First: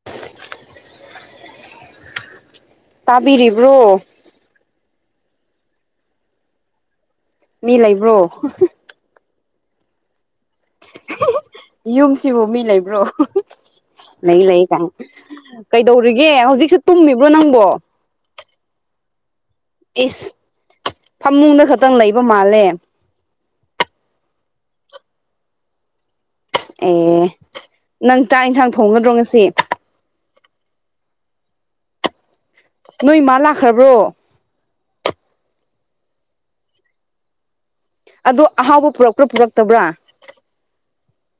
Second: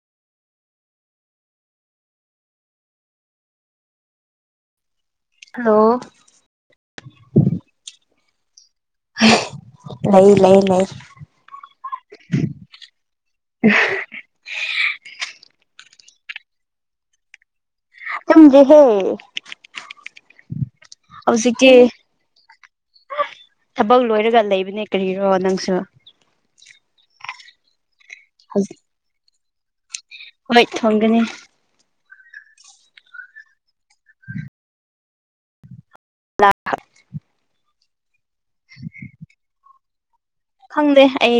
[inaudible] ꯇꯥꯕꯤꯔꯤꯕ꯭ꯔꯣ? Hello ꯃꯤ ꯂꯩꯕ꯭ꯔꯣ? ꯂꯩꯌꯦ ꯂꯩꯌꯦ ꯂꯩꯌꯦ꯫ ꯌꯨꯝꯁꯤꯕꯨ ꯃꯤ ꯂꯩꯕ꯭ꯔꯣ ꯂꯩ ꯂꯩ ꯀꯥꯏ꯫ ꯀꯩꯗꯧꯔꯤꯒꯦ ꯍꯧꯖꯤꯛꯁꯦ ꯇꯨꯝꯃꯤꯕ꯭ꯔꯣ ꯅꯪꯕꯣ꯫ ꯇꯨꯝꯗꯔꯤ ꯍꯦ꯫ ꯏꯁ ꯐꯃꯨꯡꯗ ꯈꯛꯇꯪ ꯂꯩꯕ ꯃꯥꯜꯂꯦ꯫ ꯊꯕꯛ ꯂꯣꯏꯔꯒ ꯂꯩꯕꯅꯦ ꯀꯔꯤꯔꯣ ꯅꯪꯁꯨ꯫ ꯑꯦ ꯅꯪ ꯆꯥꯛ ꯌꯦꯟꯁꯥꯡ ꯊꯣꯡꯒꯗ꯭ꯔꯣ ꯉꯁꯤ꯫ ꯍꯣꯏ ꯊꯣꯡꯒꯅꯤ꯫ ꯅꯣꯏꯃꯥ ꯂꯥꯛꯈ꯭ꯔꯕ꯭ꯔꯣ? ꯎꯝ ꯂꯛ ꯍ ꯑꯗꯣ ꯑꯍꯥꯎꯕ ꯄꯨꯔꯛꯄ꯭ꯔꯥ ꯄꯨꯔꯛꯇꯕ꯭ꯔꯥ? ꯈꯪꯗꯦ ꯑꯩ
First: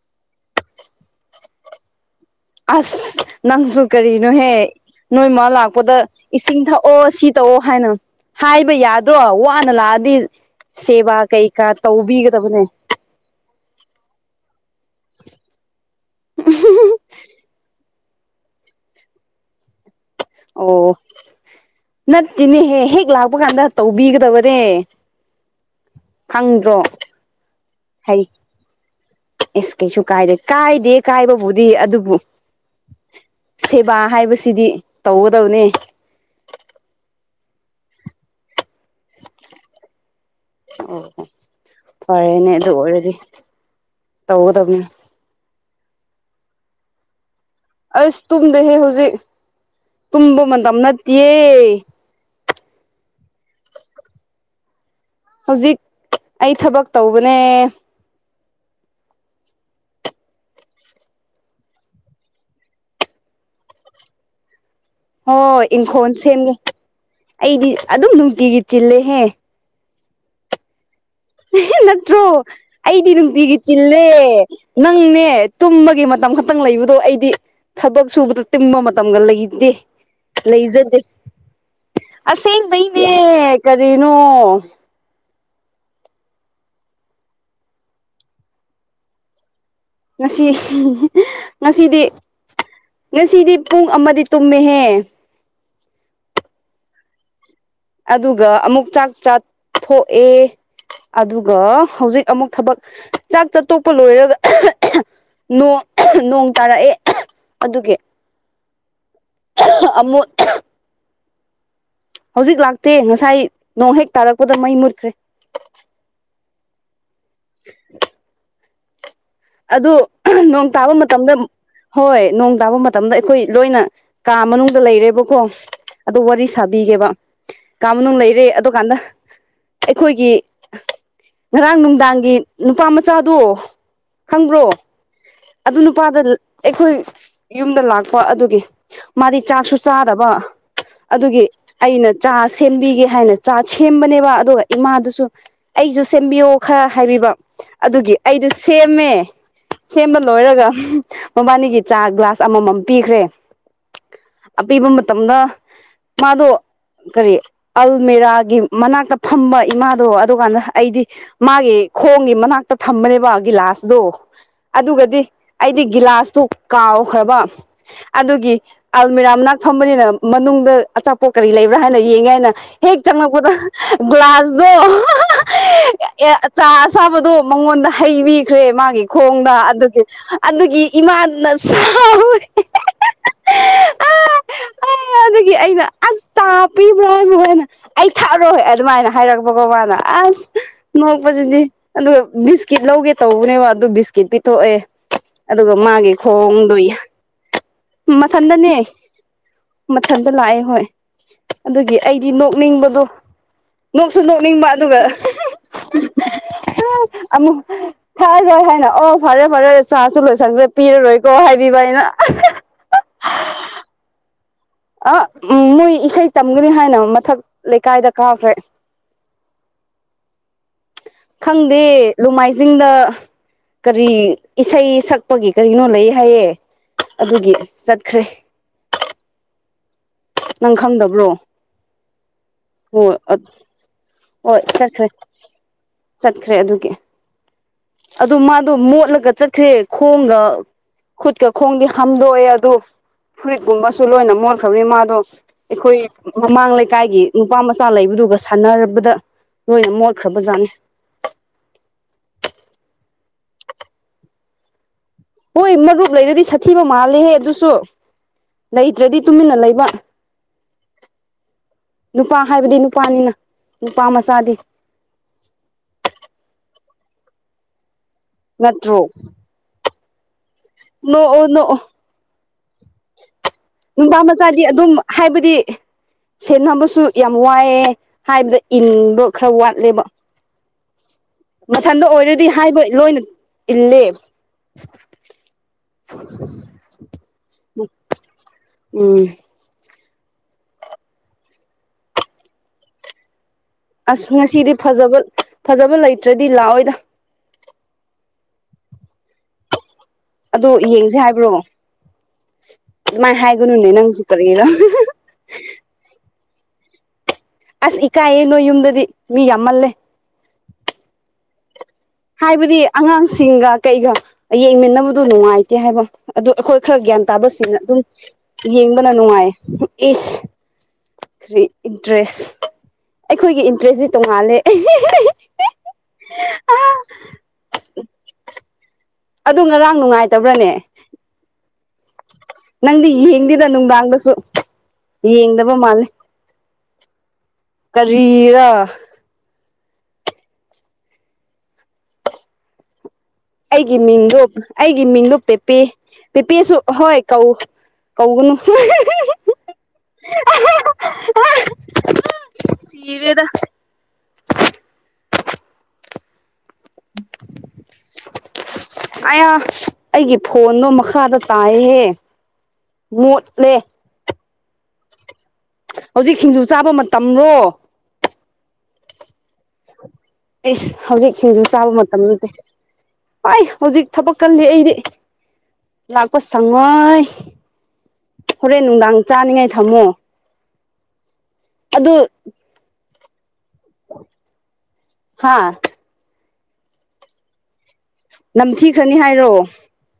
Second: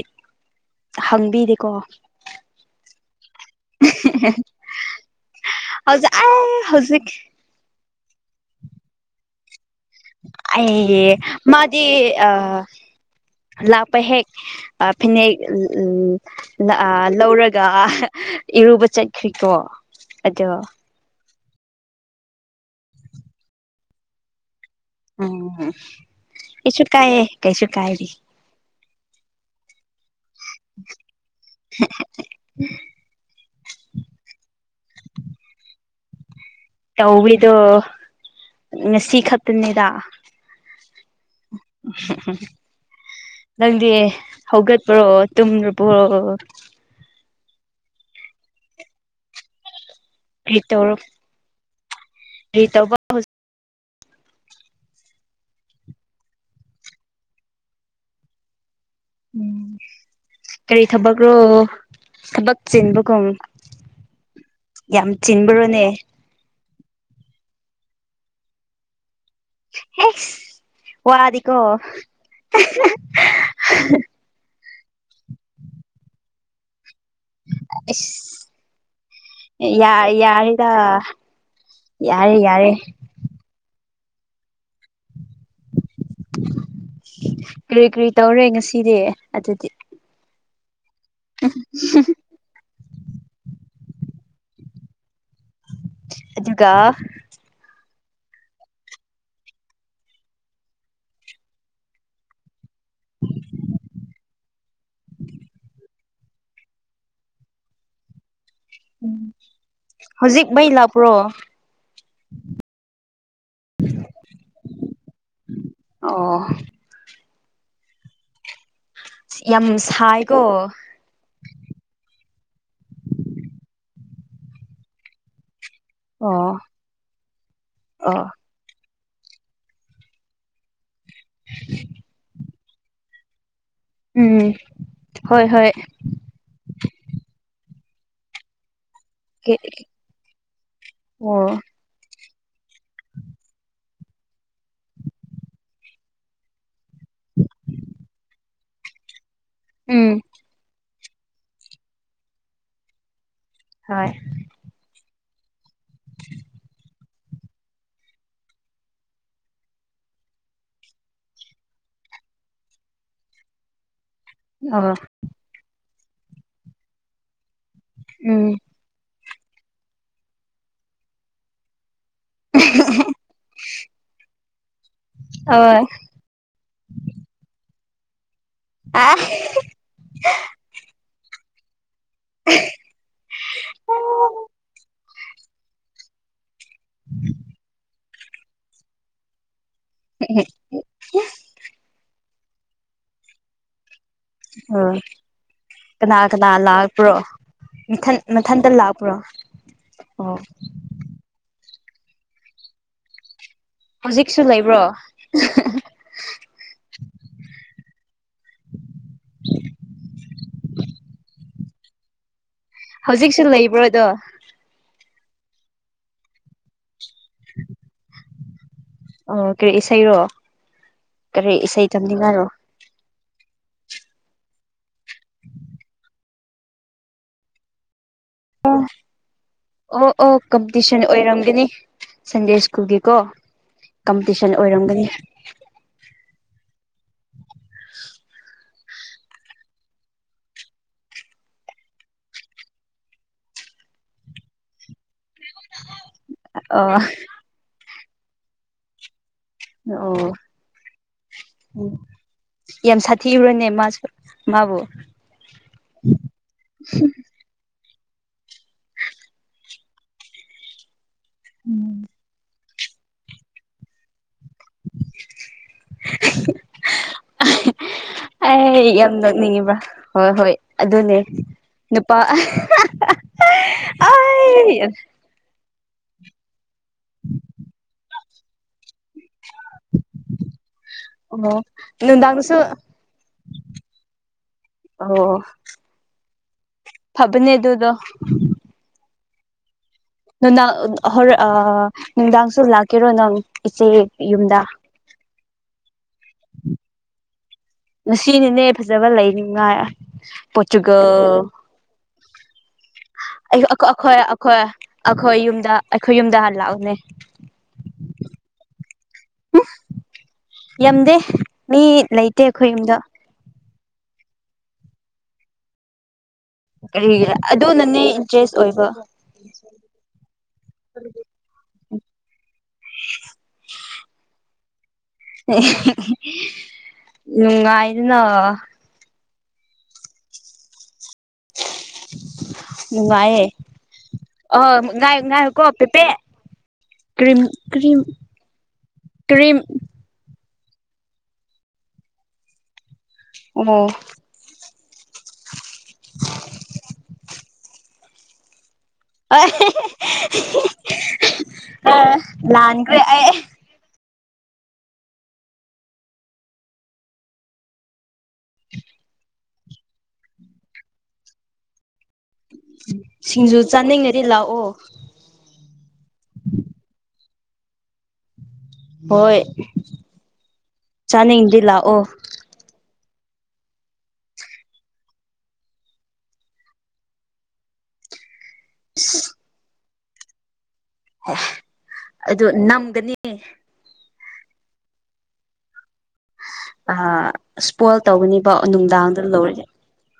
ꯍꯪꯕꯤꯗꯦꯀꯣ꯫ ꯑꯁ ꯅꯪꯁꯨ ꯀꯔꯤꯅꯣꯍꯦ ꯅꯣꯏ ꯃꯥ ꯂꯥꯛꯄꯗ ꯍꯧꯖꯤꯛ ꯏꯁꯤꯡ ꯑꯩ ꯊꯛꯑꯣ ꯍꯧꯖꯤꯛ ꯁꯤ ꯇꯧꯑꯣ ꯍꯥꯏꯅ ꯍꯥꯏꯕ ꯌꯥꯗ ꯅꯠꯇ꯭ꯔꯣ ꯋꯥꯅ ꯂꯥꯛꯑꯗꯤ ꯁꯦꯕꯥ ꯑꯩ ꯀꯩꯀꯥ ꯃꯥꯗꯤ ꯑ ꯇꯧꯕꯤꯒꯗꯕꯅꯦ꯫ ꯂꯥꯛꯄ ꯍꯦꯛ ꯐꯅꯦꯛ ꯎꯝ ꯑ ꯂꯧꯔꯒ ꯏꯔꯨꯕ ꯆꯠꯈ꯭ꯔꯤꯀꯣ꯫ ꯑꯗꯣ ꯑꯣ ꯅꯠꯇꯤꯅꯦꯍꯦ ꯍꯦꯛ ꯂꯥꯛꯄ ꯀꯥꯟꯗ ꯇꯧꯕꯤꯒꯗꯕꯅꯦ꯫ ꯎꯝ ꯈꯪꯗ꯭ꯔꯣ ꯏꯁꯨꯨ ꯀꯥꯏ ꯀꯩꯁꯨ ꯀꯥꯏꯗꯦ꯫ ꯍꯩ ꯑꯦꯁ ꯀꯩꯁꯨ ꯀꯥꯏꯗꯦ ꯀꯥꯏꯗꯦ ꯀꯥꯏꯕꯕꯨꯗꯤ ꯑꯗꯨꯕꯨ ꯁꯦꯕꯥ ꯍꯥꯏꯕꯁꯤꯗꯤ ꯇꯧꯒꯗꯧꯅꯦ꯫ ꯇꯧꯋꯤꯗꯣ ꯉꯁꯤꯈꯠꯇꯅꯤꯗ꯫ ꯐꯔꯦꯅꯦ ꯑꯗꯨ ꯑꯣꯏꯔꯗꯤ ꯅꯪꯗꯤ ꯇꯧꯒꯗꯕꯅꯤ ꯍꯧꯒꯠꯄ꯭ꯔꯣ? ꯇꯨꯝꯔꯕꯣ ꯑꯁ ꯇꯨꯝꯗꯦꯍꯦ ꯍꯧꯖꯤꯛ ꯇꯨꯝꯕ ꯀꯔꯤ ꯃꯇꯝ ꯇꯧꯔ ꯅꯠꯇꯦꯌꯦ꯫ ꯀꯔꯤ ꯇꯧꯕ꯫ ꯍꯧꯖꯤꯛ ꯑꯩ ꯊꯕꯛ ꯇꯧꯕꯅꯦ꯫ ꯎꯝ ꯀꯔꯤ ꯊꯕꯛꯔꯣ ꯊꯕꯛ ꯆꯤꯟꯕꯒꯨꯝ꯫ ꯌꯥꯝ ꯍꯣꯏ ꯆꯤꯟꯕ꯭ꯔꯣꯅꯦ ꯏꯪꯈꯣꯜ ꯁꯦꯝꯒꯦ ꯑꯩꯗꯤ ꯑꯗꯨꯝ ꯅꯨꯡꯇꯤꯒꯤ ꯆꯤꯜꯂꯦꯍꯦ꯫ ꯑꯥꯁ ꯑꯦ ꯅꯠꯇ꯭ꯔꯣ ꯑꯩꯗꯤ ꯅꯨꯡꯇꯤꯒꯤ ꯆꯤꯜꯂꯦ꯫ ꯅꯪꯅꯦ ꯇꯨꯝꯕꯒꯤ ꯃꯇꯝ ꯈꯛꯇꯪ ꯂꯩꯕꯗꯣ ꯑꯩ꯫ ꯗꯤ ꯊꯕꯛ ꯁꯨꯕꯗ ꯑꯁ ꯇꯤꯟꯕ ꯃꯇꯝꯒ ꯂꯩꯇꯦ ꯌꯥ ꯂꯩꯖꯗꯦ꯫ ꯌꯥꯔꯦꯗ ꯌꯥꯔꯦ ꯌꯥꯔꯦ꯫ ꯑꯦ ꯀꯔꯤꯅꯣ? ꯀꯔꯤ ꯀꯔꯤ ꯇꯧꯔꯦ ꯉꯁꯤꯗꯤ ꯑꯗꯨꯗꯤ ꯉꯁꯤ ꯉꯁꯤꯗꯤ ꯉꯁꯤꯗꯤ ꯄꯨꯡ ꯑꯃꯗꯤ ꯇꯨꯝꯃꯦꯍꯦ ꯑꯗꯨꯒ ꯑꯗꯨꯒ ꯑꯃꯨꯛ ꯆꯥꯛ ꯆꯥꯊꯣꯛꯑꯦ ꯑꯗꯨꯒ ꯍꯧꯖꯤꯛ ꯑꯃꯨꯛ ꯊꯕꯛ ꯆꯥꯛ ꯆꯥ ꯇꯣꯛꯄ ꯂꯣꯏꯔꯒ ꯅꯣꯡ ꯇꯥꯔꯛꯑꯦ ꯑꯗꯨꯒꯤ ꯎꯝ ꯑꯃꯨꯛ ꯍꯧꯖꯤꯛ ꯃꯩ ꯂꯥꯛꯄ꯭ꯔꯣ ꯍꯧꯖꯤꯛ ꯂꯥꯛꯇꯦ ꯉꯁꯥꯏ ꯅꯣꯡ ꯍꯦꯛ ꯇꯥꯔꯛꯄꯗ ꯃꯩ ꯃꯨꯠꯈ꯭ꯔꯦ ꯑꯣ ꯌꯥꯝ ꯑꯗꯨ ꯅꯣꯡ ꯁꯥꯏꯀꯣ ꯇꯥꯕ ꯃꯇꯝꯗ ꯍꯣꯏ ꯅꯣꯡ ꯇꯥꯕ ꯃꯇꯝꯗ ꯑꯩꯈꯣꯏ ꯂꯣꯏꯅ ꯀꯥ ꯃꯅꯨꯡꯗ ꯂꯩꯔꯦꯕꯀꯣ ꯑꯗꯨ ꯋꯥꯔꯤ ꯑꯣ ꯁꯥꯕꯤꯒꯦꯕ ꯀꯥ ꯃꯅꯨꯡ ꯑꯣ ꯂꯩꯔꯦ ꯑꯗꯨꯀꯥꯟꯗ ꯑꯩꯈꯣꯏꯒꯤ ꯉꯔꯥꯡ ꯅꯨꯡꯗꯥꯡꯒꯤ ꯅꯨꯄꯥ ꯃꯆꯥꯗꯣ ꯎꯝ ꯈꯪꯕ꯭ꯔꯣ ꯍꯣꯏ ꯍꯣꯏ ꯑꯗꯨ ꯅꯨꯄꯥꯗ ꯑꯩꯈꯣꯏ ꯌꯨꯝꯗ ꯂꯥꯛꯄ ꯑꯗꯨꯒꯤ ꯃꯥꯗꯤ ꯆꯥꯛꯁꯨ ꯆꯥꯗꯕ ꯑꯗꯨꯒꯤ ꯑꯣ ꯑꯩꯅ ꯆꯥ ꯁꯦꯝꯕꯤꯒꯦ ꯍꯥꯏꯅ ꯆꯥ ꯁꯦꯝꯕꯅꯦꯕ ꯑꯗꯨꯒ ꯏꯃꯥꯗꯨꯁꯨ ꯑꯩꯁꯨ ꯁꯦꯝꯕꯤꯌꯣ ꯈꯔ ꯍꯥꯏꯕꯤꯕ ꯑꯗꯨꯒꯤ ꯑꯩꯗꯣ ꯁꯦꯝꯃꯦ ꯎꯝ ꯁꯦꯝꯕ ꯂꯣꯏꯔꯒ ꯃꯕꯥꯅꯤꯒꯤ ꯆꯥ ꯒ꯭ꯂꯥꯁ ꯑꯃꯃꯝ ꯄꯤꯈ꯭ꯔꯦ ꯍꯣꯏ ꯑꯄꯤꯕ ꯃꯇꯝꯗ ꯃꯥꯗꯣ ꯀꯔꯤ ꯑꯜꯃꯤꯔꯥꯒꯤ ꯃꯅꯥꯛꯇ ꯐꯝꯕ ꯏꯃꯥꯗꯣ ꯑꯗꯨꯀꯥꯟꯗ ꯑꯩꯗꯤ ꯃꯥꯒꯤ ꯈꯣꯡꯒꯤ ꯃꯅꯥꯛꯇ ꯊꯝꯕꯅꯦꯕ ꯒꯤꯂꯥꯁꯇꯣ ꯑꯣ ꯑꯗꯨꯒꯗꯤ ꯑꯩꯗꯤ ꯒꯤꯂꯥꯁꯇꯣ ꯀꯥꯎꯈ꯭ꯔꯕ ꯎꯝ ꯑꯗꯨꯒꯤ ꯑꯜꯃꯤꯔꯥ ꯃꯅꯥꯛ ꯐꯝꯕꯅꯤꯅ ꯃꯅꯨꯡꯗ ꯑꯆꯥꯄꯣꯠ ꯀꯔꯤ ꯂꯩꯕ꯭ꯔꯥ ꯍꯥꯏꯅ ꯌꯦꯡꯒꯦ ꯍꯥꯏꯅ ꯍꯦꯛ ꯆꯪꯉꯛꯄꯗ ꯒ꯭ꯂꯥꯁꯇꯣ ꯑꯣꯏ ꯆꯥ ꯑꯁꯥꯕꯗꯣ ꯃꯉꯣꯟꯗ ꯍꯩꯕꯤꯈ꯭ꯔꯦ ꯃꯥꯒꯤ ꯑꯣ ꯈꯣꯡꯗ ꯑꯗꯨꯒꯤ ꯑꯗꯨꯒꯤ ꯏꯃꯥꯟꯅ ꯁꯥꯥꯎꯋꯦ ꯑꯦ ꯑꯗꯨꯗꯒꯤ ꯑꯩꯅ ꯑꯁ ꯆꯥ ꯄꯤꯕ꯭ꯔꯣ ꯍꯥꯏꯕꯣ ꯍꯥꯏꯅ ꯑꯩ ꯊꯛꯑꯔꯣꯏ ꯑꯗꯨꯃꯥꯏꯅ ꯍꯥꯏꯔꯛꯄꯀꯣ ꯃꯥꯅ ꯑꯁ ꯅꯣꯛꯄꯁꯤꯗꯤ ꯑꯗꯨꯒ ꯕꯤꯁꯀꯤꯠ ꯂꯧꯒꯦ ꯇꯧꯕꯅꯦꯕ ꯑꯗꯨ ꯕꯤꯁ ꯀꯤꯠ ꯄꯤꯊꯣꯛꯑꯦ ꯑꯗꯨꯒ ꯃꯥꯒꯤ ꯀꯅꯥ ꯀꯅꯥ ꯈꯣꯡꯗꯣ ꯂꯥꯛꯄ꯭ꯔꯣ ꯃꯊꯟ ꯃꯊꯟꯇ ꯃꯊꯟꯗꯅꯦ ꯂꯥꯛꯄ꯭ꯔꯣ ꯃꯊꯟꯗ ꯑꯣ ꯂꯥꯛꯑꯦ ꯍꯣꯏ ꯑꯗꯨꯒꯤ ꯑꯩꯗꯤ ꯅꯣꯛꯅꯤꯡꯕꯗꯣ ꯅꯣꯛꯁꯨ ꯍꯧꯖꯤꯛꯁꯨ ꯅꯣꯛꯅꯤꯡꯕ ꯂꯩꯕ꯭ꯔꯣ ꯑꯗꯨꯒ ꯑꯃꯨꯛ ꯊꯛꯑꯒ ꯍꯥꯏ ꯑꯩꯅ ꯑꯣ ꯐꯔꯦ ꯐꯔꯦ ꯆꯥꯁꯨ ꯂꯣꯏꯁꯟꯕ ꯄꯤꯔꯔꯣꯏꯀꯣ ꯍꯥꯏꯕꯤꯕ ꯑꯩꯅ ꯍꯧꯖꯤꯛꯁꯨ ꯂꯩꯕ꯭ꯔꯣꯗꯣ ꯑ ꯎ ꯃꯣꯏ ꯏꯁꯩ ꯇꯝꯒꯅꯤ ꯍꯥꯏꯅ ꯃꯊꯛ ꯂꯩꯀꯥꯏꯗ ꯀꯥꯈ꯭ꯔꯦ ꯑꯣ ꯀꯩ ꯏꯁꯩꯔꯣ ꯀꯔꯤ ꯈꯪꯗꯦ ꯏꯁꯩ ꯇꯝꯅꯤꯡꯉꯥꯏꯔꯣ ꯂꯣꯡꯃꯥꯏꯖꯤꯡꯗ ꯀꯔꯤ ꯏꯁꯩ ꯁꯛꯄꯒꯤ ꯀꯔꯤꯅꯣ ꯂꯩ ꯍꯥꯏꯌꯦ ꯑꯗꯨꯒꯤ ꯆꯠꯈ꯭ꯔꯦ ꯑ ꯑꯣ ꯑꯣ ꯅꯪ ꯀꯝꯄꯤꯇꯤꯁꯟ ꯈꯪꯗꯕ꯭ꯔꯣ ꯑꯣꯏꯔꯝꯒꯅꯤ ꯁꯟꯗꯦ ꯍꯣꯏ ꯁ꯭ꯀꯨꯜꯒꯤꯀꯣ ꯀꯝꯄꯤꯇꯤꯁꯟ ꯍꯣꯏ ꯑꯣꯏꯔꯝꯒꯅꯤ ꯆꯠꯈ꯭ꯔꯦ ꯆꯠꯈ꯭ꯔꯦ ꯑꯗꯨꯒꯤ ꯑꯗꯨ ꯃꯥ ꯑꯗꯨ ꯃꯣꯠꯂꯒ ꯆꯠꯈ꯭ꯔꯦ ꯈꯣꯡꯒ ꯈꯨꯠꯀ ꯈꯣꯡꯗꯤ ꯍꯥꯝꯗꯣꯛꯑꯦ ꯑꯗꯨ ꯐꯨꯔꯤꯠꯀꯨꯝꯕꯁꯨ ꯂꯣꯏꯅ ꯃꯣꯠꯈ꯭ꯔꯕꯅꯦ ꯃꯥꯗꯣ ꯑꯩꯈꯣꯏ ꯃꯃꯥꯡ ꯑ ꯂꯩꯀꯥꯏꯒꯤ ꯅꯨꯄꯥ ꯃꯆꯥ ꯂꯩꯕꯗꯨꯒ ꯁꯥꯟꯅꯔꯕꯗ ꯂꯣꯏꯅ ꯃꯣꯠꯈ꯭ꯔꯕ ꯖꯠꯅꯤ ꯎꯝ ꯌꯥꯝ ꯁꯥꯊꯤꯕ꯭ꯔꯥꯅꯦ ꯃꯥꯁꯨ ꯃꯥꯕꯨ ꯍꯣꯏ ꯃꯔꯨꯞ ꯂꯩꯔꯗꯤ ꯁꯥꯊꯤꯕ ꯃꯥꯜꯂꯦꯍꯦ ꯑꯗꯨꯁꯨ ꯂꯩꯇ꯭ꯔꯗꯤ ꯇꯨꯃꯤꯟꯅ ꯂꯩꯕ ꯎꯝ ꯅꯨꯄꯥ ꯍꯥꯏꯕꯗꯤ ꯅꯨꯄꯥꯅꯤꯅ ꯅꯨꯄꯥ ꯃꯆꯥꯗꯤ [unintelligible] ꯑꯩ ꯅꯠꯇ꯭ꯔꯣ ꯌꯥꯝ ꯅꯣꯛꯅꯤꯡꯉꯦꯕꯥ ꯍꯣꯏ ꯍꯣꯏ ꯑꯗꯨꯅꯦ ꯅꯣꯛꯑꯣ ꯅꯣꯛꯑꯣ ꯅꯨꯄꯥ ꯅꯨꯄꯥ ꯃꯆꯥꯗꯤ ꯑꯩ ꯑꯗꯨꯝ ꯍꯥꯏꯕꯗꯤ ꯁꯦꯅꯕꯁꯨ ꯌꯥꯝ ꯋꯥꯏꯌꯦ ꯍꯥꯏꯕꯗ ꯏꯟ ꯕꯗꯨ ꯈꯔ ꯋꯥꯠꯂꯦꯕ ꯑꯣ ꯃꯊꯟꯗ ꯑꯣꯏꯔꯗꯤ ꯅꯨꯡꯗꯥꯡꯗꯁꯨ ꯍꯥꯏꯕ ꯂꯣꯏꯅ ꯏꯜꯂꯦ ꯑꯣ ꯐꯥꯕꯅꯦ ꯑꯗꯨꯗꯣ ꯎꯝ ꯅꯨꯡꯗꯥꯡ ꯍꯣꯔꯦꯟ ꯑꯥ ꯅꯨꯡꯗꯥꯡꯁꯨ ꯂꯥꯛꯀꯦꯔꯣ ꯅꯪ ꯏꯆꯦ ꯑꯁ ꯌꯨꯝꯗ ꯉꯁꯤꯗꯤ ꯐꯥꯖꯕ ꯐꯥꯖꯕ ꯂꯩꯇ꯭ꯔꯗꯤ ꯂꯥꯛꯑꯣꯏꯗ ꯉꯁꯤꯅꯤꯅꯦ ꯐꯥꯖꯕ ꯂꯩꯅꯤꯉꯥꯏ ꯑꯗꯣ ꯌꯦꯡꯁꯦ ꯄꯣꯇꯨꯒꯜ ꯍꯥꯏꯕ꯭ꯔꯣ ꯑꯗꯨꯃꯥꯏꯅ ꯑꯩ ꯍꯥꯏꯒꯅꯨꯅꯦ ꯑꯈꯣꯏ ꯅꯪꯁꯨ ꯑꯈꯣꯏ ꯀꯔꯤꯔ ꯑꯩꯈꯣꯏ ꯌꯨꯝꯗ ꯑꯩꯈꯣꯏ ꯌꯨꯝꯗ ꯍꯥꯟꯂꯥꯛꯎꯅꯦ ꯑꯁ ꯏꯀꯥꯏꯌꯦ ꯅꯣꯏ ꯌꯨꯝꯗꯗꯤ ꯃꯤ ꯌꯥꯝꯃꯜꯂꯦ ꯌꯥꯝꯗꯦ ꯃꯤ ꯂꯩ ꯍꯥꯏꯕꯗꯤ ꯑꯉꯥꯡꯁꯤꯡꯒ ꯀꯩꯒ ꯌꯦꯡꯃꯤꯟꯅꯕꯗꯣ ꯅꯨꯡꯉꯥꯏꯇꯦ ꯍꯥꯏꯕ ꯑꯗꯨ ꯑꯩꯈꯣꯏ ꯈꯔ ꯒ꯭ꯌꯥꯟ ꯀꯔꯤꯒꯤ ꯇꯥꯕꯁꯤꯅ ꯑꯗꯨꯝ ꯑꯗꯨꯅꯅꯦ ꯏꯟꯇꯔꯦꯁ ꯑꯣꯏꯕ ꯌꯦꯡꯕꯅ ꯅꯨꯡꯉꯥꯏ ꯏꯁ ꯈꯔꯤ ꯏꯟꯇꯔꯦꯁ ꯑꯩꯈꯣꯏꯒꯤ ꯏꯟꯇꯔꯦꯁꯇꯤ ꯇꯣꯡꯉꯥꯜꯂꯦ ꯅꯨꯡꯉꯥꯏꯗꯅ ꯑꯗꯨ ꯉꯔꯥꯡ ꯅꯨꯡꯉꯥꯏꯇꯕ꯭ꯔꯥꯅꯦ ꯅꯪꯗꯤ ꯅꯨꯡꯉꯥꯌꯦ ꯌꯦꯡꯗꯦꯗ ꯅꯨꯡꯗꯥꯡꯗꯁꯨ ꯑꯥ ꯉꯥꯏ ꯉꯥꯏꯌꯣꯀꯣ ꯌꯦꯡꯗꯕ ꯄꯦꯄꯦ ꯃꯥꯜꯂꯦ ꯀ꯭ꯔꯤꯝ ꯀ꯭ꯔꯤꯝ ꯀꯔꯤꯔ ꯀ꯭ꯔꯤꯝ [inaudible] ꯑꯩꯒꯤ ꯃꯤꯡꯗꯣ ꯑꯩꯒꯤ ꯃꯤꯡꯗꯣ ꯄꯦꯄꯦ ꯄꯦꯄꯦꯁꯨ ꯍꯣꯏ ꯀꯧ ꯀꯧꯒꯅꯨ ꯍꯥ ꯂꯥꯟꯈ꯭ꯔꯦ ꯑꯩ ꯁꯤꯔꯦꯗ [inaudible] ꯑꯌꯥ ꯑꯩꯒꯤ ꯐꯣꯟꯗꯣ ꯃꯈꯥꯗ ꯇꯥꯏꯍꯦ ꯁꯤꯡꯖꯨ ꯃꯣꯠꯂꯦ ꯆꯥꯅꯤꯡꯉꯗꯤ ꯂꯥꯛꯑꯣ ꯍꯧꯖꯤꯛ ꯁꯤꯡꯖꯨ ꯆꯥꯕ ꯃꯇꯝꯔꯣ ꯍꯣꯏ ꯏꯁ ꯍꯧꯖꯤꯛ ꯆꯥꯅꯤꯡꯗꯤ ꯁꯤꯡꯖꯨ ꯆꯥꯕ ꯂꯥꯛꯑꯣ ꯃꯇꯝ ꯅꯠꯇꯦ ꯑꯥꯏ ꯍꯧꯖꯤꯛ ꯊꯥꯕꯛ ꯀꯜꯂꯤ ꯑꯩꯗꯤ ꯂꯥꯛꯄ ꯁꯪꯉꯣꯏ ꯍꯣꯔꯦꯟ ꯅꯨꯡꯗꯥꯡ ꯆꯥꯅꯤꯡꯉꯥꯏ ꯊꯝꯃꯣ ꯑꯁ ꯑꯗꯨ ꯅꯝꯒꯅꯤ ꯍꯥꯥ ꯑꯥ ꯏꯁꯄꯣꯏꯜ ꯇꯧꯒꯅꯤꯕ ꯅꯝꯊꯤꯈ꯭ꯔꯅꯤ ꯅꯨꯡꯗꯥꯡꯗ ꯍꯥꯏꯔꯣ ꯂꯧꯔꯗꯤ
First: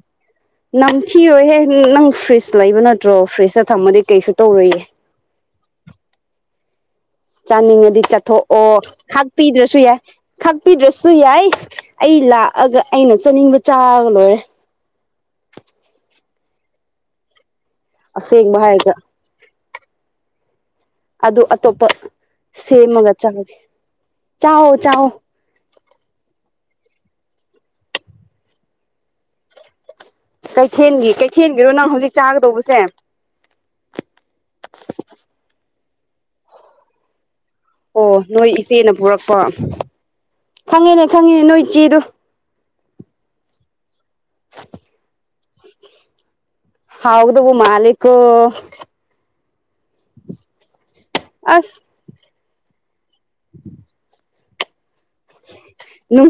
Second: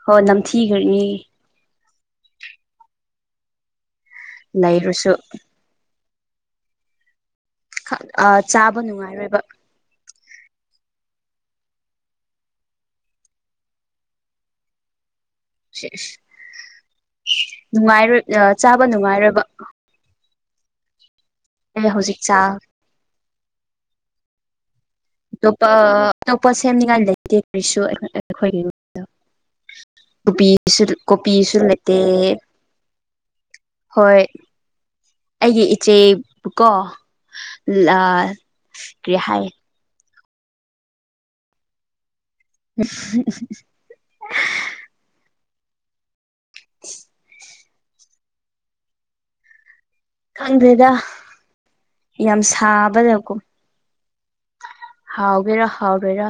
ꯍꯣꯏ ꯅꯝꯊꯤꯈ꯭ꯔꯅꯤ ꯅꯝꯊꯤꯔꯣꯏꯍꯦ ꯅꯪ ꯐ꯭ꯔꯤꯁ ꯂꯩꯕ ꯅꯠꯇ꯭ꯔꯣ ꯐ꯭ꯔꯤꯁꯇ ꯊꯝꯃꯗꯤ ꯀꯩꯁꯨ ꯇꯧꯔꯣꯏꯌꯦ ꯂꯩꯔꯁꯨ ꯆꯥꯅꯤꯡꯉꯗꯤ ꯑ ꯆꯠꯊꯣꯛꯑꯣ ꯆꯥꯕ ꯅꯨꯡꯉꯥꯏꯔꯣꯏꯕ ꯈꯥꯛꯄꯤꯗ꯭ꯔꯁꯨ ꯌꯥꯏ ꯈꯥꯛꯄꯤꯗ꯭ꯔꯁꯨ ꯌꯥꯏ ꯑꯩ ꯂꯥꯛꯑꯒ ꯑꯩꯅ ꯆꯥꯅꯤꯡꯕ ꯆꯥꯔꯒ ꯂꯣꯏꯔꯦ ꯁꯤꯁ ꯅꯨꯡꯉꯥꯏꯔꯣꯏ ꯑꯥ ꯑꯁꯦꯡꯕ ꯆꯥꯕ ꯍꯥꯏꯔꯒ ꯅꯨꯡꯉꯥꯏꯔꯣꯏꯕ ꯑꯗꯨ ꯑꯇꯣꯞꯄ ꯑꯩ ꯍꯧꯖꯤꯛ ꯆꯥ ꯁꯦꯝꯃꯒ ꯆꯥꯒꯦ ꯆꯥꯎ ꯆꯥꯎ ꯑꯇꯣꯞꯄ ꯑꯇꯣꯞꯄ ꯁꯦꯝꯅꯤꯉꯥꯏ ꯂꯩꯇꯦ ꯀꯩꯁꯨ ꯑꯩꯈꯣꯏꯒꯤ ꯀꯣꯞꯕꯤ ꯀꯩꯊꯦꯜꯒꯤ ꯀꯣꯞꯕꯤꯁꯨ ꯀꯩꯊꯦꯜꯒꯤꯔꯣ ꯅꯪ ꯂꯩꯇꯦ ꯍꯧꯖꯤꯛ ꯆꯥꯒꯗꯧꯕꯁꯦ ꯍꯣꯏ ꯑꯩꯒꯤ ꯏꯆꯦꯄꯨꯀꯣ ꯑꯣ ꯅꯣꯏ ꯏꯆꯦꯅ ꯀꯔꯤ ꯄꯨꯔꯛꯄ ꯍꯥꯏ ꯈꯪꯉꯤꯗ ꯈꯪꯉꯤꯅꯦ ꯅꯣꯏ ꯏꯆꯦꯗꯣ [unintelligible] [unintelligible] ꯍꯥꯎꯒꯗꯧꯕ ꯃꯥꯜꯂꯦꯀꯣ ꯈꯪꯗ꯭ꯔꯦꯗ ꯑꯁ ꯌꯥꯝ ꯁꯥꯕꯗꯀꯣ ꯍꯥꯎꯒꯦꯔꯥ ꯅꯨꯡ ꯍꯥꯎꯔꯣꯏꯔꯥ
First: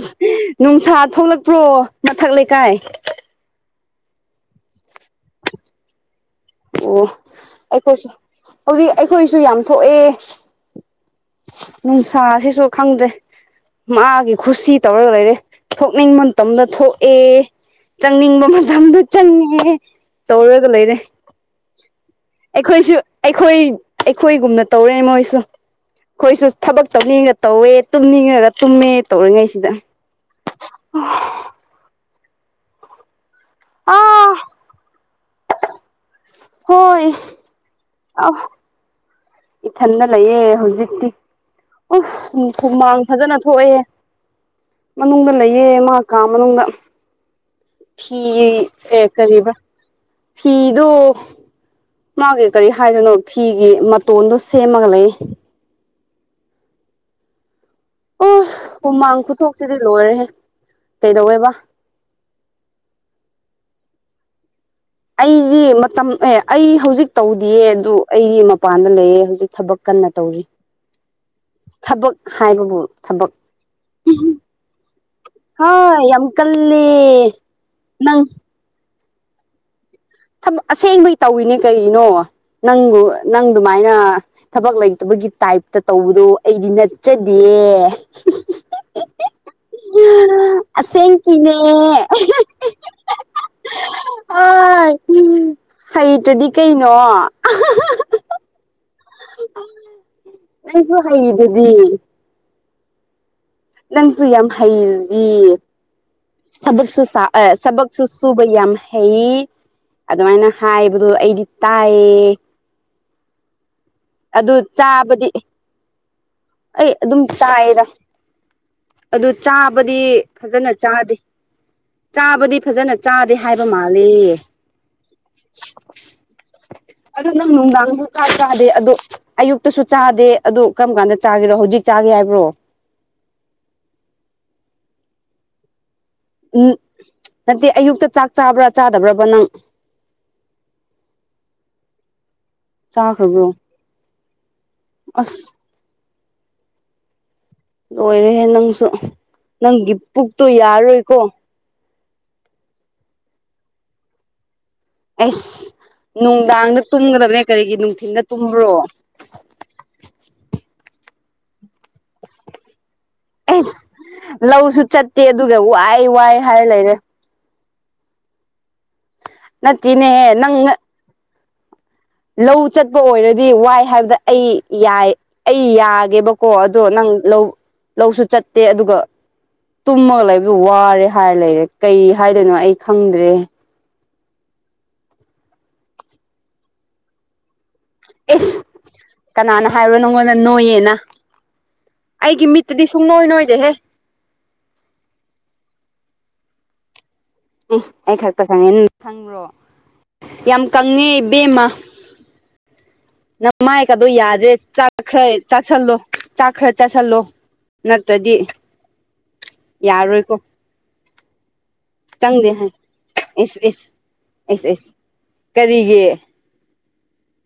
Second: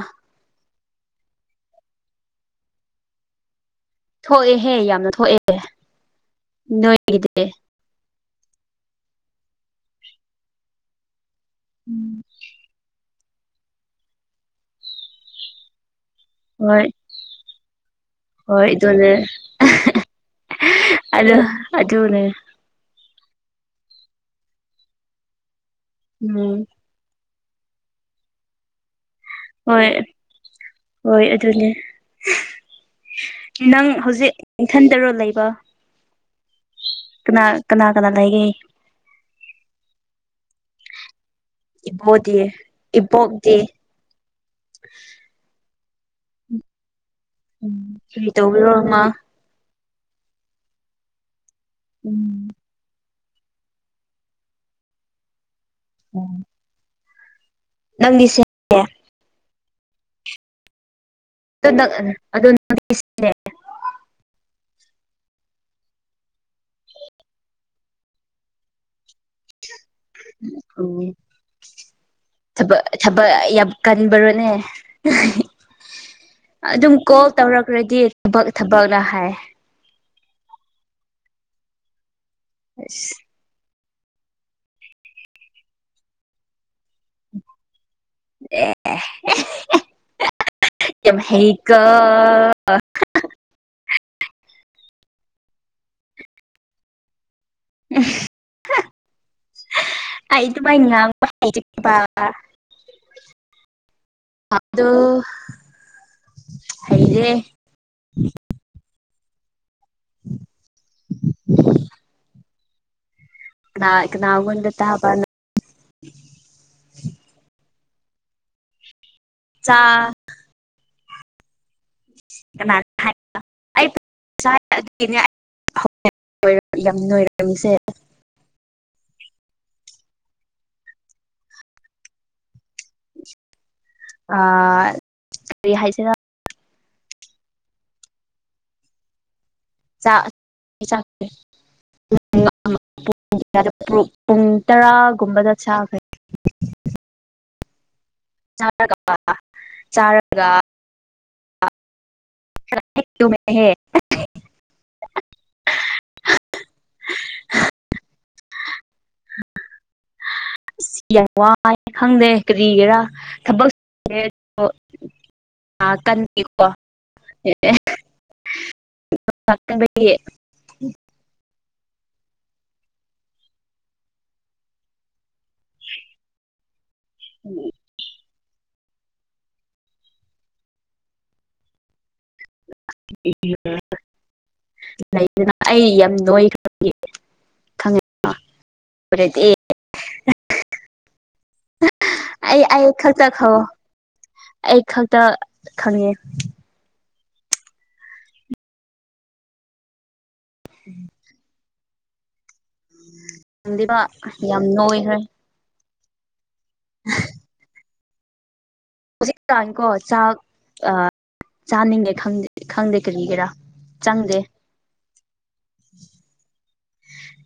ꯅꯨꯡꯁꯥ ꯊꯣꯛꯂꯛꯄ꯭ꯔꯣ ꯃꯊꯛ ꯂꯩꯀꯥꯏ ꯊꯣꯛꯑꯦꯍꯦ ꯌꯥꯝꯅ ꯊꯣꯛꯑꯦ ꯑꯣ ꯅꯣꯏꯒꯤꯗꯤ ꯑꯈꯣꯏꯁꯨ ꯍꯩꯖꯤꯛ ꯑꯩꯈꯣꯏꯁꯨ ꯌꯥꯝ ꯊꯣꯛꯑꯦ ꯅꯨꯡꯁꯥꯁꯤꯁꯨ ꯈꯪꯗ꯭ꯔꯦ ꯃꯥꯒꯤ ꯀꯨꯁꯤ ꯇꯧꯔꯒ ꯂꯩꯔꯦ ꯊꯣꯛꯅꯤꯡꯕ ꯃꯇꯝꯗ ꯍꯣꯏ ꯊꯣꯛꯑꯦ ꯆꯪꯅꯤꯡꯕ ꯍꯣꯏ ꯃꯇꯝꯗ ꯑꯗꯨꯅꯦ ꯆꯪꯉꯦ ꯇꯧꯔꯒ ꯂꯩꯔꯦ [unintelligible] ꯑꯗꯨꯅꯦ ꯑꯩꯈꯣꯏꯁꯨ ꯑꯩꯈꯣꯏ ꯑꯩꯈꯣꯏꯒꯨꯝꯅ ꯇꯧꯔꯦꯅꯦ ꯃꯣꯏꯁꯨ ꯑꯩꯈꯣꯏꯁꯨ ꯎꯝ ꯊꯥꯕꯛ ꯇꯧꯅꯤꯡꯉꯒ ꯇꯧꯋꯦ ꯇꯨꯝꯅꯤꯡꯉꯒ ꯇꯨꯝꯃꯦ ꯇꯧꯔꯤꯉꯩꯁꯤꯗ ꯍꯣꯏ ꯍꯣꯏ ꯑꯗꯨꯅꯦ ꯅꯪ ꯍꯧꯖꯤꯛ ꯑꯥ ꯏꯊꯟꯇꯔꯣ ꯂꯩꯕ ꯍꯣꯏ ꯀꯅꯥ ꯀꯅꯥ ꯀꯅꯥ ꯂꯩꯒꯦ ꯏꯊꯟꯗ ꯂꯩꯌꯦ ꯍꯧꯖꯤꯛꯇꯤ ꯑꯣꯞ ꯏꯕꯣꯗꯤ ꯍꯨꯃꯥꯡ ꯐꯥꯖꯅ ꯏꯕꯣꯛꯇꯤ ꯊꯣꯛꯑꯦꯍꯦ ꯃꯅꯨꯡꯗ ꯂꯩꯌꯦ ꯃꯥ ꯀꯥ ꯃꯅꯨꯡꯗ ꯐꯤ ꯀꯔꯤ ꯇꯧꯕꯤꯔꯣ ꯑꯦ ꯃꯥ ꯀꯔꯤꯕ ꯐꯤꯗꯨ [inaudible] ꯃꯥꯒꯤ ꯀꯔꯤ ꯍꯥꯏꯗꯣꯅꯣ ꯐꯤꯒꯤ ꯃꯇꯣꯟꯗꯣ ꯁꯦꯝꯃꯒ ꯂꯩꯌꯦ [inaudible] ꯅꯪꯗꯤ ꯑꯣ ꯁꯦꯝ ꯍꯨꯃꯥꯡ ꯈꯨꯊꯣꯛꯁꯤꯗꯤ ꯂꯣꯏꯔꯦꯍꯦ ꯀꯩꯗꯧꯋꯦꯕꯥ [unintelligible] ꯑꯩꯒꯤ ꯃꯇꯝ ꯑꯦ ꯑꯩ ꯍꯧꯖꯤꯛ ꯇꯧꯗꯦꯌꯦ ꯑꯗꯨ ꯑꯩꯗꯤ ꯃꯄꯥꯟꯗ ꯂꯩꯌꯦ ꯍꯧꯖꯤꯛ ꯊꯥꯕꯛ [inaudible] ꯊꯕꯛ ꯍꯥꯏꯕꯕꯨ ꯊꯕꯛ ꯊꯕꯛ ꯌꯥꯝ ꯀꯟꯕ꯭ꯔꯣꯅꯦ ꯍꯥ ꯌꯥꯝ ꯀꯜꯂꯦ ꯑꯗꯨꯝ ꯀꯣꯜ ꯇꯧꯔꯛꯔꯗꯤ ꯅꯪ ꯊꯕꯛ ꯊꯕꯛꯗ ꯍꯥꯏ ꯊꯕꯛ ꯑꯁꯦꯡꯕꯩ ꯇꯧꯏꯔꯤꯅꯤ ꯀꯔꯤꯅꯣ ꯑꯁ ꯅꯪꯕꯨ ꯅꯪ ꯗꯨꯃꯥꯏꯅ ꯊꯕꯛ ꯂꯩꯇꯕꯒꯤ ꯇꯥꯏꯞꯇ ꯇꯧꯕꯗꯣ ꯑꯩꯗꯤ ꯅꯠꯆꯗꯦ ꯌꯥꯝ ꯑꯁꯦꯡꯀꯤꯅꯦ ꯍꯩꯀꯣ ꯑꯣꯏ ꯍꯩꯇꯔ꯭ ꯗꯤ ꯀꯩꯅꯣ ꯑꯩ ꯑꯗꯨꯃꯥꯏ ꯅꯪꯁꯨ ꯉꯥꯡꯕ ꯍꯩꯗꯨꯗꯤ [unintelligible] ꯅꯪꯁꯨ ꯌꯥꯝ ꯑꯗꯣ ꯍꯩꯔꯤꯗꯨꯗꯤ ꯊꯕꯛꯁꯨ ꯁꯥ ꯍꯩꯔꯦ ꯑꯦ ꯁꯕꯛ ꯁꯨ ꯁꯨꯕ ꯌꯥꯝ ꯍꯩ ꯑꯗꯨꯃꯥꯏꯅ ꯍꯥꯏꯕꯗꯣ ꯑꯩꯗꯤ ꯇꯥꯏꯌꯦ ꯀꯅꯥ ꯑꯗꯨ ꯀꯅꯥꯉꯣꯟꯗ ꯇꯕ ꯆꯥꯕꯗꯤ ꯑꯩ ꯑꯗꯨꯝ ꯇꯥꯌꯦꯗ ꯑꯗꯨ ꯅꯆꯥ ꯆꯥꯕꯗꯤ ꯐꯖꯅ ꯆꯥꯗꯦ ꯆꯥꯕꯗꯤ ꯀꯅꯥ ꯐꯖꯅ ꯆꯥꯗꯦ ꯍꯥꯏꯕ ꯑꯩ ꯃꯥꯂꯦꯌꯦ [unintelligible] [unintelligible] ꯑꯗꯨ ꯅꯪ ꯅꯣꯏꯔꯝꯃꯤꯁꯦ ꯅꯨꯡꯗꯥꯡꯁꯨ ꯑꯗꯣ ꯑꯌꯨꯛꯇꯁꯨ ꯆꯥꯗꯦ ꯑꯗꯣ ꯀꯔꯝ ꯀꯥꯟꯗ ꯆꯥꯒꯦꯔꯣ ꯍꯧꯖꯤꯛ ꯆꯥꯒꯦ ꯍꯥꯏꯕ꯭ꯔꯣ ꯑꯥ ꯀꯔꯤ ꯍꯥꯏꯁꯤꯔ ꯎꯝ ꯅꯠꯇꯦ ꯑꯌꯨꯛꯇ ꯆꯥꯛ ꯆꯥꯕ꯭ꯔꯥ ꯆꯥꯗꯕ꯭ꯔꯕ ꯅꯪ ꯆꯥꯈ꯭ꯔꯕ꯭ꯔꯣ ꯦ [unintelligible] ꯄꯨꯡ ꯑꯁ ꯇꯔꯥꯒꯨꯝꯕꯗ ꯆꯥ ꯂꯣꯏꯔꯦꯍꯦ ꯅꯪꯁꯨ ꯆꯥꯔꯒ ꯅꯪꯒꯤ ꯄꯨꯛꯇꯣ ꯆꯥꯔꯒ ꯌꯥꯔꯔꯣꯏꯀꯣ [unintelligible] ꯑꯁ ꯅꯨꯡꯗꯥꯡꯗ ꯇꯨꯝꯒꯗꯕꯅꯦ ꯀꯔꯤꯒꯤ ꯅꯨꯡꯊꯤꯟꯗ ꯇꯨꯝꯕ꯭ꯔꯣ ꯏꯁ ꯌꯥꯝ ꯋꯥꯏ ꯈꯪꯗꯦ ꯀꯔꯤꯒꯤꯔꯥ ꯊꯕꯛ ꯑꯁ ꯂꯧꯁꯨ ꯆꯠꯇꯦ ꯑꯗꯨꯒ ꯋꯥꯏ ꯋꯥꯏ ꯍꯥꯏꯔ ꯂꯩꯔꯦ ꯑꯦ ꯅꯠꯇꯦꯅꯦꯍꯦ ꯅꯪꯅ ꯂꯧ ꯆꯠꯄ ꯑꯣꯏꯔꯗꯤ ꯋꯥꯏ ꯍꯥꯏꯕꯗ ꯑꯩ ꯌꯥꯏ ꯑꯩ ꯌꯥꯒꯦꯕ ꯀꯣ ꯑꯗꯣ ꯅꯪ ꯂꯧ ꯂꯧꯁꯨ ꯆꯠꯇꯦ ꯑꯗꯨꯒ ꯇꯨꯝꯃꯒ ꯂꯩꯕ ꯋꯥꯔꯦ ꯍꯥꯏꯔ ꯂꯩꯔꯦ ꯀꯩ ꯍꯥꯏꯗꯣꯏꯅꯣ ꯑꯩ ꯈꯪꯗ꯭ꯔꯦ ꯑꯩ ꯌꯥꯝ ꯅꯣꯏꯈꯔ ꯏꯁ ꯀꯅꯥꯅ ꯍꯥꯏꯔꯣ ꯅꯪꯉꯣꯟꯗ ꯅꯣꯏꯌꯦꯅ ꯑꯩꯒꯤ ꯑꯩ ꯑꯩ ꯃꯤꯠꯇꯗꯤ ꯈꯛꯇ ꯁꯨꯡꯅꯣꯏ ꯈꯪꯉꯣ ꯅꯣꯏꯗꯦꯍꯦ ꯑꯩ ꯈꯛꯇ ꯈꯪꯉꯦ ꯏꯁ ꯑꯩ ꯈꯛꯇ ꯈꯪꯉꯦ [unintelligible] ꯌꯥꯝ ꯀꯪꯉꯦ ꯏꯕꯦꯝꯃ ꯅꯃꯥꯏ ꯈꯪꯗꯦꯕ ꯀꯗꯣ ꯌꯥꯗ꯭ꯔꯦ ꯌꯥꯝ ꯅꯣꯏꯈ꯭ꯔꯦ ꯆꯥꯛꯈ꯭ꯔꯦ ꯆꯥꯁꯟꯂꯣ ꯆꯥꯛ ꯈꯔ ꯆꯥꯁꯟꯂꯣ ꯅꯠꯇ꯭ꯔꯗꯤ ꯍꯧꯖꯤꯛꯀꯥꯟꯀꯣ ꯆꯥꯛ ꯌꯥꯔꯣꯏꯀꯣ ꯑꯥ ꯆꯥꯅꯤꯡꯉꯦ ꯆꯪꯗꯦ ꯈꯗ ꯍꯥꯏ ꯈꯪꯗꯦ ꯀꯔꯤꯒꯤꯔꯥ ꯏꯁ ꯆꯪꯗꯦ ꯏꯁ ꯀꯔꯤꯒꯤ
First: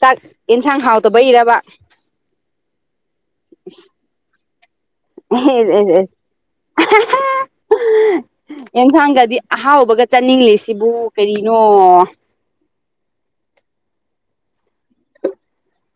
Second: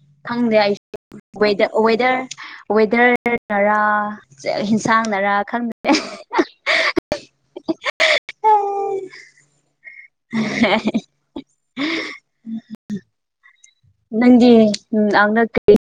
ꯆꯥꯛ ꯈꯪꯗꯦ ꯑꯩ ꯏꯟꯁꯥꯡ ꯍꯥꯎꯇꯕꯏꯔꯕ ꯋꯦꯗꯔ ꯋꯦꯗꯔꯅꯔꯥ ꯍꯤꯟꯁꯥꯡꯅꯔꯥ ꯈꯪꯗꯦ [unintelligible] ꯏꯦꯟꯁꯥꯡꯒꯗꯤ ꯑꯍꯥꯎꯕꯒ ꯆꯅꯤꯡꯂꯤꯁꯤꯕꯨ ꯀꯔꯤꯅꯣ ꯅꯪꯒꯤ [unintelligible] ꯀꯩ